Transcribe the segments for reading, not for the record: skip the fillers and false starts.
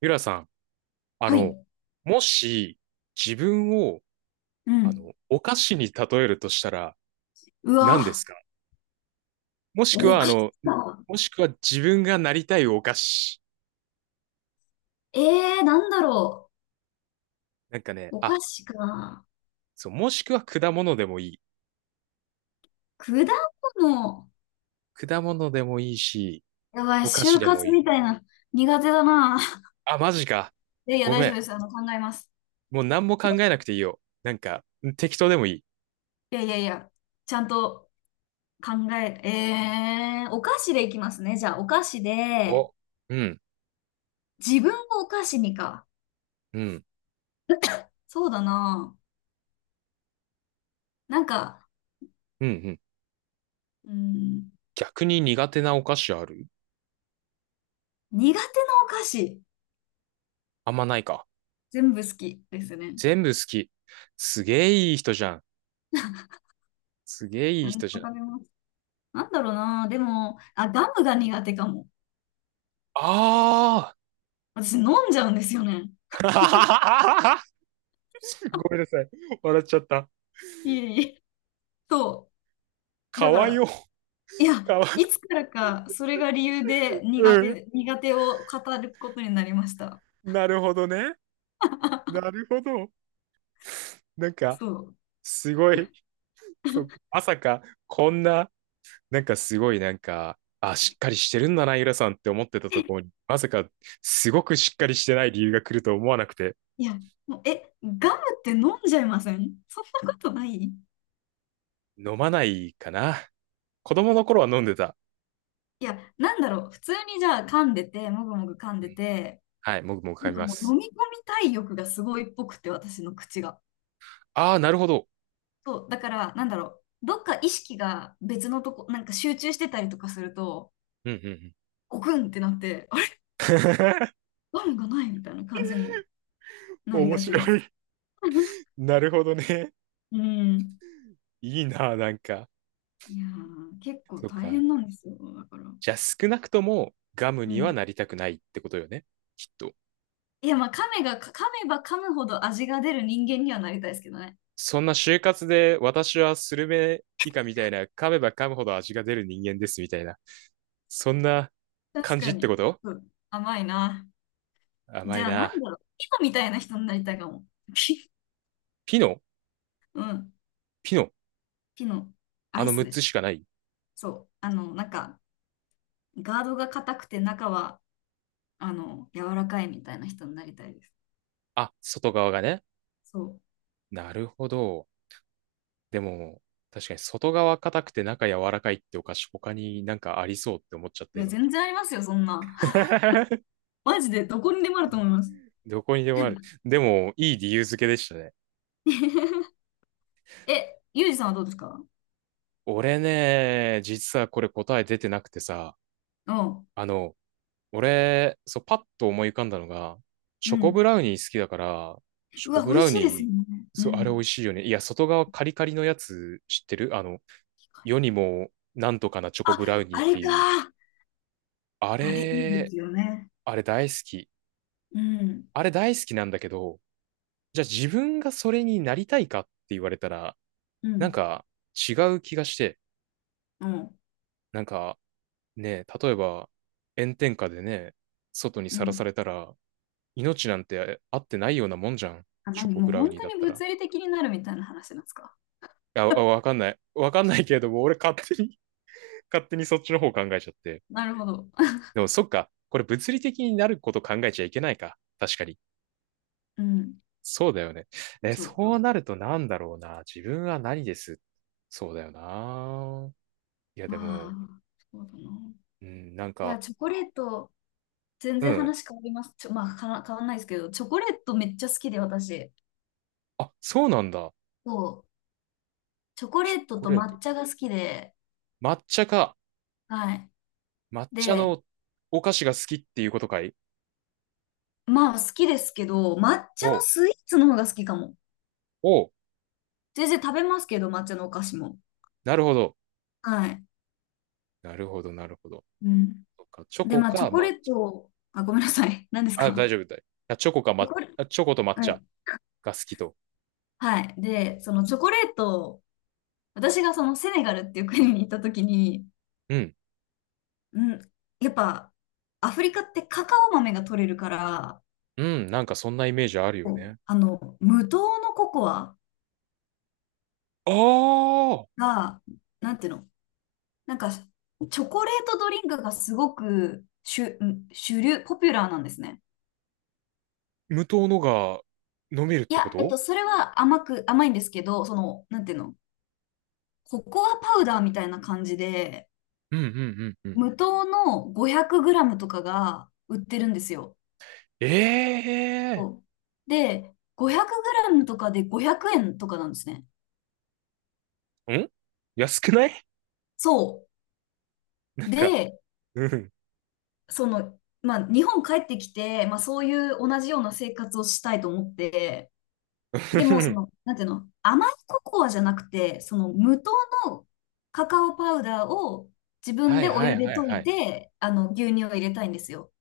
ゆらさん、あはの、い。もし自分を、うん。お菓子に例えるとしたらう何ですわ、か？もしくおは、菓子か。自分がなりたいお菓子。ええー、なんだろなんかね、う。おあ、菓子か。そう、もしくは果物でもいい。果物。果物でもいいし、やばい、お菓子就でも活いい。みたいな。苦手だな。あ、マジか。いやいや、ご大め丈夫ん。です。考えます。もう何も考えなくていいよ。なんか、適当でもいい。いやいやいや、ちゃんと考え、えー、お菓子でいきますね。じゃあ、お菓子で、お、うん、自分をお菓子にか。うん、そうだな。なんか、うん、うん。うん、逆に苦手なお菓子ある？苦手なお菓子。あんまないか。全部好きですね。全部好き。すげえいい人じゃん。すげえいい何でも人じゃん。食べます。なんだろうな。でも、あ、ガムが苦手かも。ああー。 私飲んじゃうんですよね。ごめんなさい。笑っちゃった。いえいえ。そう。かだかわよ。ら、いや、かわ、いつからかそれが理由で苦うん。手、苦手を語ることになりました。なるほどね。なるほど。なんか、そう。すごい。そう、まさか、こんな、なんかすごい、なんか、あ、しっかりしてるんだな、ゆらさんって思ってたところに、まさか、すごくしっかりしてない理由が来ると思わなくて、いや、もう、ガムって飲んじゃいませんそんなことないい飲まないかな。子供の頃は飲んでた。や、なんだろう。普通にじゃあ噛んでて、もぐもぐ噛んうでん、て、はい、もぐもぐ噛なんみかまもう飲す。み込みたい欲がすごいっぽくて、私の口が。ああ、なるほど。そう、だから、なんだろう、どっか意識が別のとこ、なんか集中してたりとかすると、うんうんうん。ゴクンってなって、あれ、ガムがないみたいな感じになり面がちで白す。い。なるほどね。うん。いいな、なんか。いやー、結構そっ大か。変なんですよ、だから。じゃあ少なくともガムうにはなん。りたくないってことよね。きっと。いや、まあ、噛めば噛むほど味が出る人間にはなりたいですけどね。そんな就活で私はスルメ以下みたいな噛めば噛むほど味が出る人間ですみたいな。そんな確感かじってこに。と？うん甘いな。じ甘いゃあ、なんな。だろう、ピノみたいな人になりたいかも。ピ、ピノ？うん。ピノ？ピノ、アあイのス6でつす。しかない？そう。なんか、ガードが硬くて中は柔らかいみたいな人になりたいです。あ、外側がね。そう。なるほど。でも、確かに外側硬くて中柔らかいってお菓子他になんかありそうって思っちゃっいたや、今。全然ありますよ、そんな マジで、どこにでもあると思います。どこにでもある。でも、いい理由付けでしたね。え、ゆうじさんはどうですか？俺ね、実はこれ答え出てなくてさ、うん。あの、俺、そう、パッと思い浮かんだのが、うチョコブん。ラウニー好きだから、チョうコわ、美ブ味ラウしいですよニね。ー、うそう、あれ美ん。味しいよね。いや、外側カリカリのやつ知ってる？世にもなんとかなチョコあ、ブラウニあーっれていう。か。ああれ、いいでれ、すよね。あれ大好き。うん。あれ大好きなんだけど、じゃあ自分がそれになりたいかって言われたら、うなんん。か違う気がして、うん。なんかねえ、例えば炎天下でね、外にうさらさん。れたら、命なんてあってないようなもんじゃん。あ、チョ何コもブうラウ本ニー当だっにたら。い物理的になるみたいな話なんですか？や、あわかんない。わかんないけれども、俺勝手に 勝手にそっちの方考えちゃって。なるほど。で もそっか、これ物理的になること考えちゃいけないか。確かに。うん。そうだよね。え、そうそうそうそなう。るとなんだろうな。自分は何です？そうだよな。いや、でまも、あ、そうだな。うん、なんいや、か、チョコレート、全う然ん。話変わります。まあ、かな変わんないですけど、チョコレートめっちゃ好きで、私。あ、そうなんだ。そう。チョコチレョートコとレート。抹茶が好きで、抹茶か。はい。抹茶で、のお菓子が好きっていうことかい？まあ、好きですけど、抹茶のおスイーツの方が好きかも。お全然食べますけど、抹茶のお菓子も。なるほど。はい。なるほど、なるほど。うん。そっかチョで、コまあ、チかョコ抹茶。レート、あ、ごめんなさい。何ですあ、大か？丈夫だい。あチョコかチョ抹、コレ、あチョコと抹は茶い。が好きと。はい。で、そのチョコレート、私がそのセネガルっていう国に行った時に、うん。うん、やっぱ、アフリカってカカオ豆が取れるから、うん、なんかそんなイメージあるそようね。あの、無糖のココアああ、が、なんていうの、なんか、チョコレートドリンクがすごく主流、ポピュラーなんですね。無糖のが飲めるっいてこや、と？それは甘いんですけど、その、なんていうの、ココアパウダーみたいな感じで、うんうんうんうん。無糖の500グラムとかが売ってるんですよ。ええそうで、500グラムとかで500円とかなんですね。ん、安くない？ そ なんう。か、で、うん。その、まあ、日本帰ってきて、まあ、そういう同じような生活をしたいと思って、でも、その、なんていうの、甘いココアじゃなくて、その無糖のカカオパウダーを自分はでいおは湯いではい溶はいい。て、牛乳を入れたいんですよ。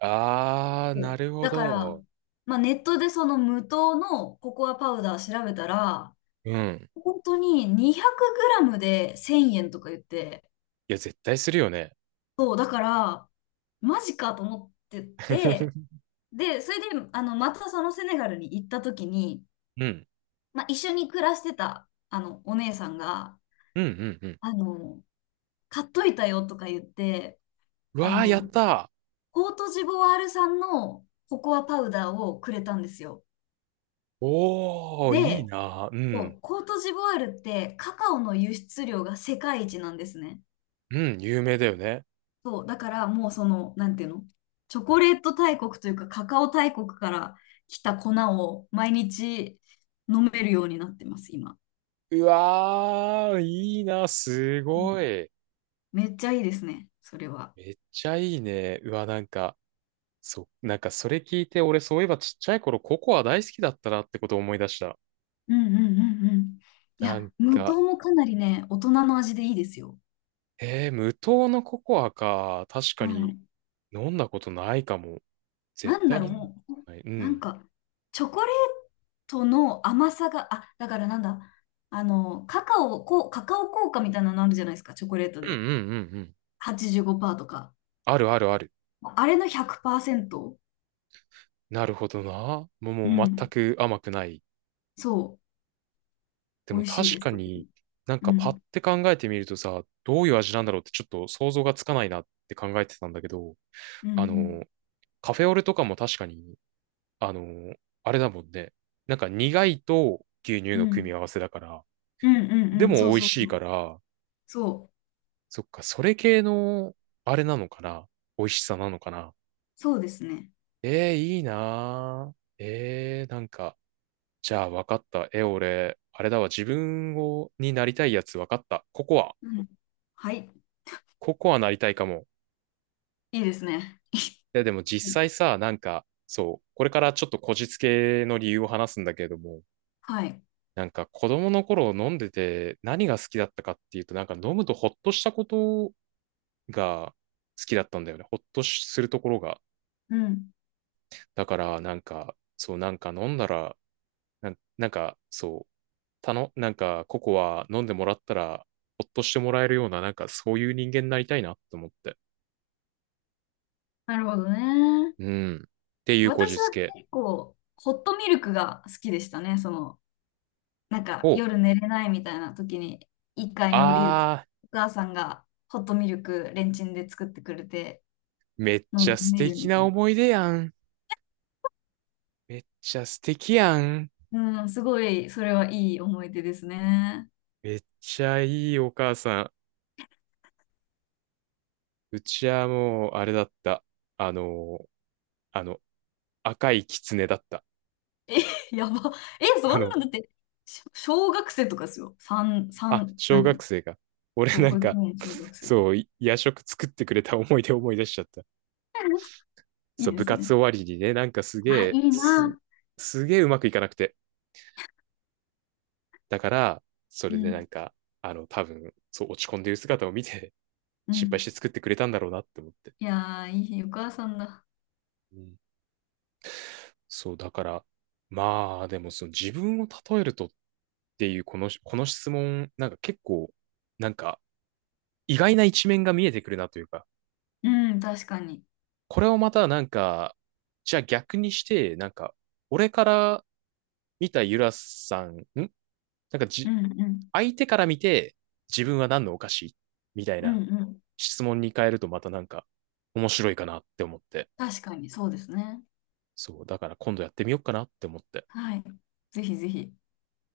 ああ、そなうるほだから、ど。まあ、ネットでその無糖のココアパウダー調べたら、うん。本当に2 0 0ムで1000円とか言って、いや、絶対するよね。そう、だから、マジかと思ってて、で、それで、またそのセネガルに行った時に、うん。まあ、一緒に暮らしてた、お姉さんが、うん、うん、うん。あの、買っといたよとか言って、うあわー、やっの、たコートジボワール産のココアパウダーをくれたんですよ。ー。おー、いいで、なー。うそん。うコートジボワールってカカオの輸出量が世界一なんですね。うん、有名だよね。そう、だからもうその、なんていうの、チョコレート大国というかカカオ大国から来た粉を毎日飲めるようになってます、今。うわー、いいなすごい。めっちゃいいですね、それは。めっちゃいいね。うわ、なんか、なんかそれ聞いて、俺そういえばちっちゃい頃ココア大好きだったなってことを思い出した。うんうんうんうん。いなんや、無か、糖もかなりね、大人の味でいいですよ。無糖のココアか。確かはにい。飲んだことないかも。絶なんだ対ろにう、飲んだこもう、とない。うなんん。か、チョコレートの甘さが、あ、だからなんだ、カカオ効果みたいなのあるじゃないですか、チョコレートうんうで。んうんうん。85%とか。あるあるある。あれの100%、なるほどな。もう、うもう全ん。く甘くない。そでう、美も味しい確です、かとても。になんうかパッん。て考えてみるとさ、どういう味なんだろうってちょっと想像がつかないなって考えてたんだけど、うあんの、カフェオレとかも確かに、あの、あれだもんね。なんか苦いと牛乳うんのう組んみ合わせだから、うんうんでうん。もそう美味そうしいそう。から、そう、そっか、それ系のあれなのかな？美味しさなのかな？そうですね。ええー、いいなーええー、なんか、じゃあ分かった。え、俺、あれだわ。自分を、になりたいやつ分かった。ココア。うん。はい。ココアなりたいかも。いいですね。や、でも実際さ、なんか、そう、これからちょっとこじつけの理由を話すんだけれども、はい。なんか子供の頃飲んでて何が好きだったかっていうと、なんか飲むとほっとしたことが好きだったんだよね。ほっとしするところが。うん。だから、なんか、そう、なんか飲んだら、なんなんか、そう、なんかココア飲んでもらったら、ほっとしてもらえるような、なんかそういう人間になりたいなと思って。なるほどね。うん。っていうこじ私はつけ結構、ホットミルクが好きでしたね。その、なんかを、夜寝れないみたいな時に、1階に降りると、あー、お母さんがホットミルクレンチンで作ってくれて、めっ飲ちんゃで素寝る敵みたない思い出やん。めっちゃ素敵やん。な。うん、すごい、それはいい思い出ですね。めっちゃいいお母さん。うちはもう、あれだった。あの、あの、赤い狐だった。え、やば。え、そあんなの、のだって、小学生とかですよ。三あ、三小何学生が。俺そう、な保ん育か、園、小学生。そう、い夜食作ってくれた思い出思い出しちゃった。いそいう、で部す活ね。終わりにね、なんかすげあ、いえ、いな。すげえうまくいかなくて。だから、そうれでなん。んか、多分、そう、落ち込んでる姿を見て、う心配してん。作ってくれたんだろうなって思って。いやー、いいお母さんだ。うんそう、だから、まあ、でもその自分を例えるとっていう、この質問、なんか結構、なんか意外な一面が見えてくるなというか、うん、確かに。これをまたなんか、じゃあ逆にして、なんか、俺から見たゆらさん、んなんかうじ、んうん。相手から見て、自分は何のお菓子みたいうんうなん。質問に変えるとまたなんか面白いかなって思って。確かに、そうですね。そう、だから今度やってみようかなって思って。はい。ぜひぜひ。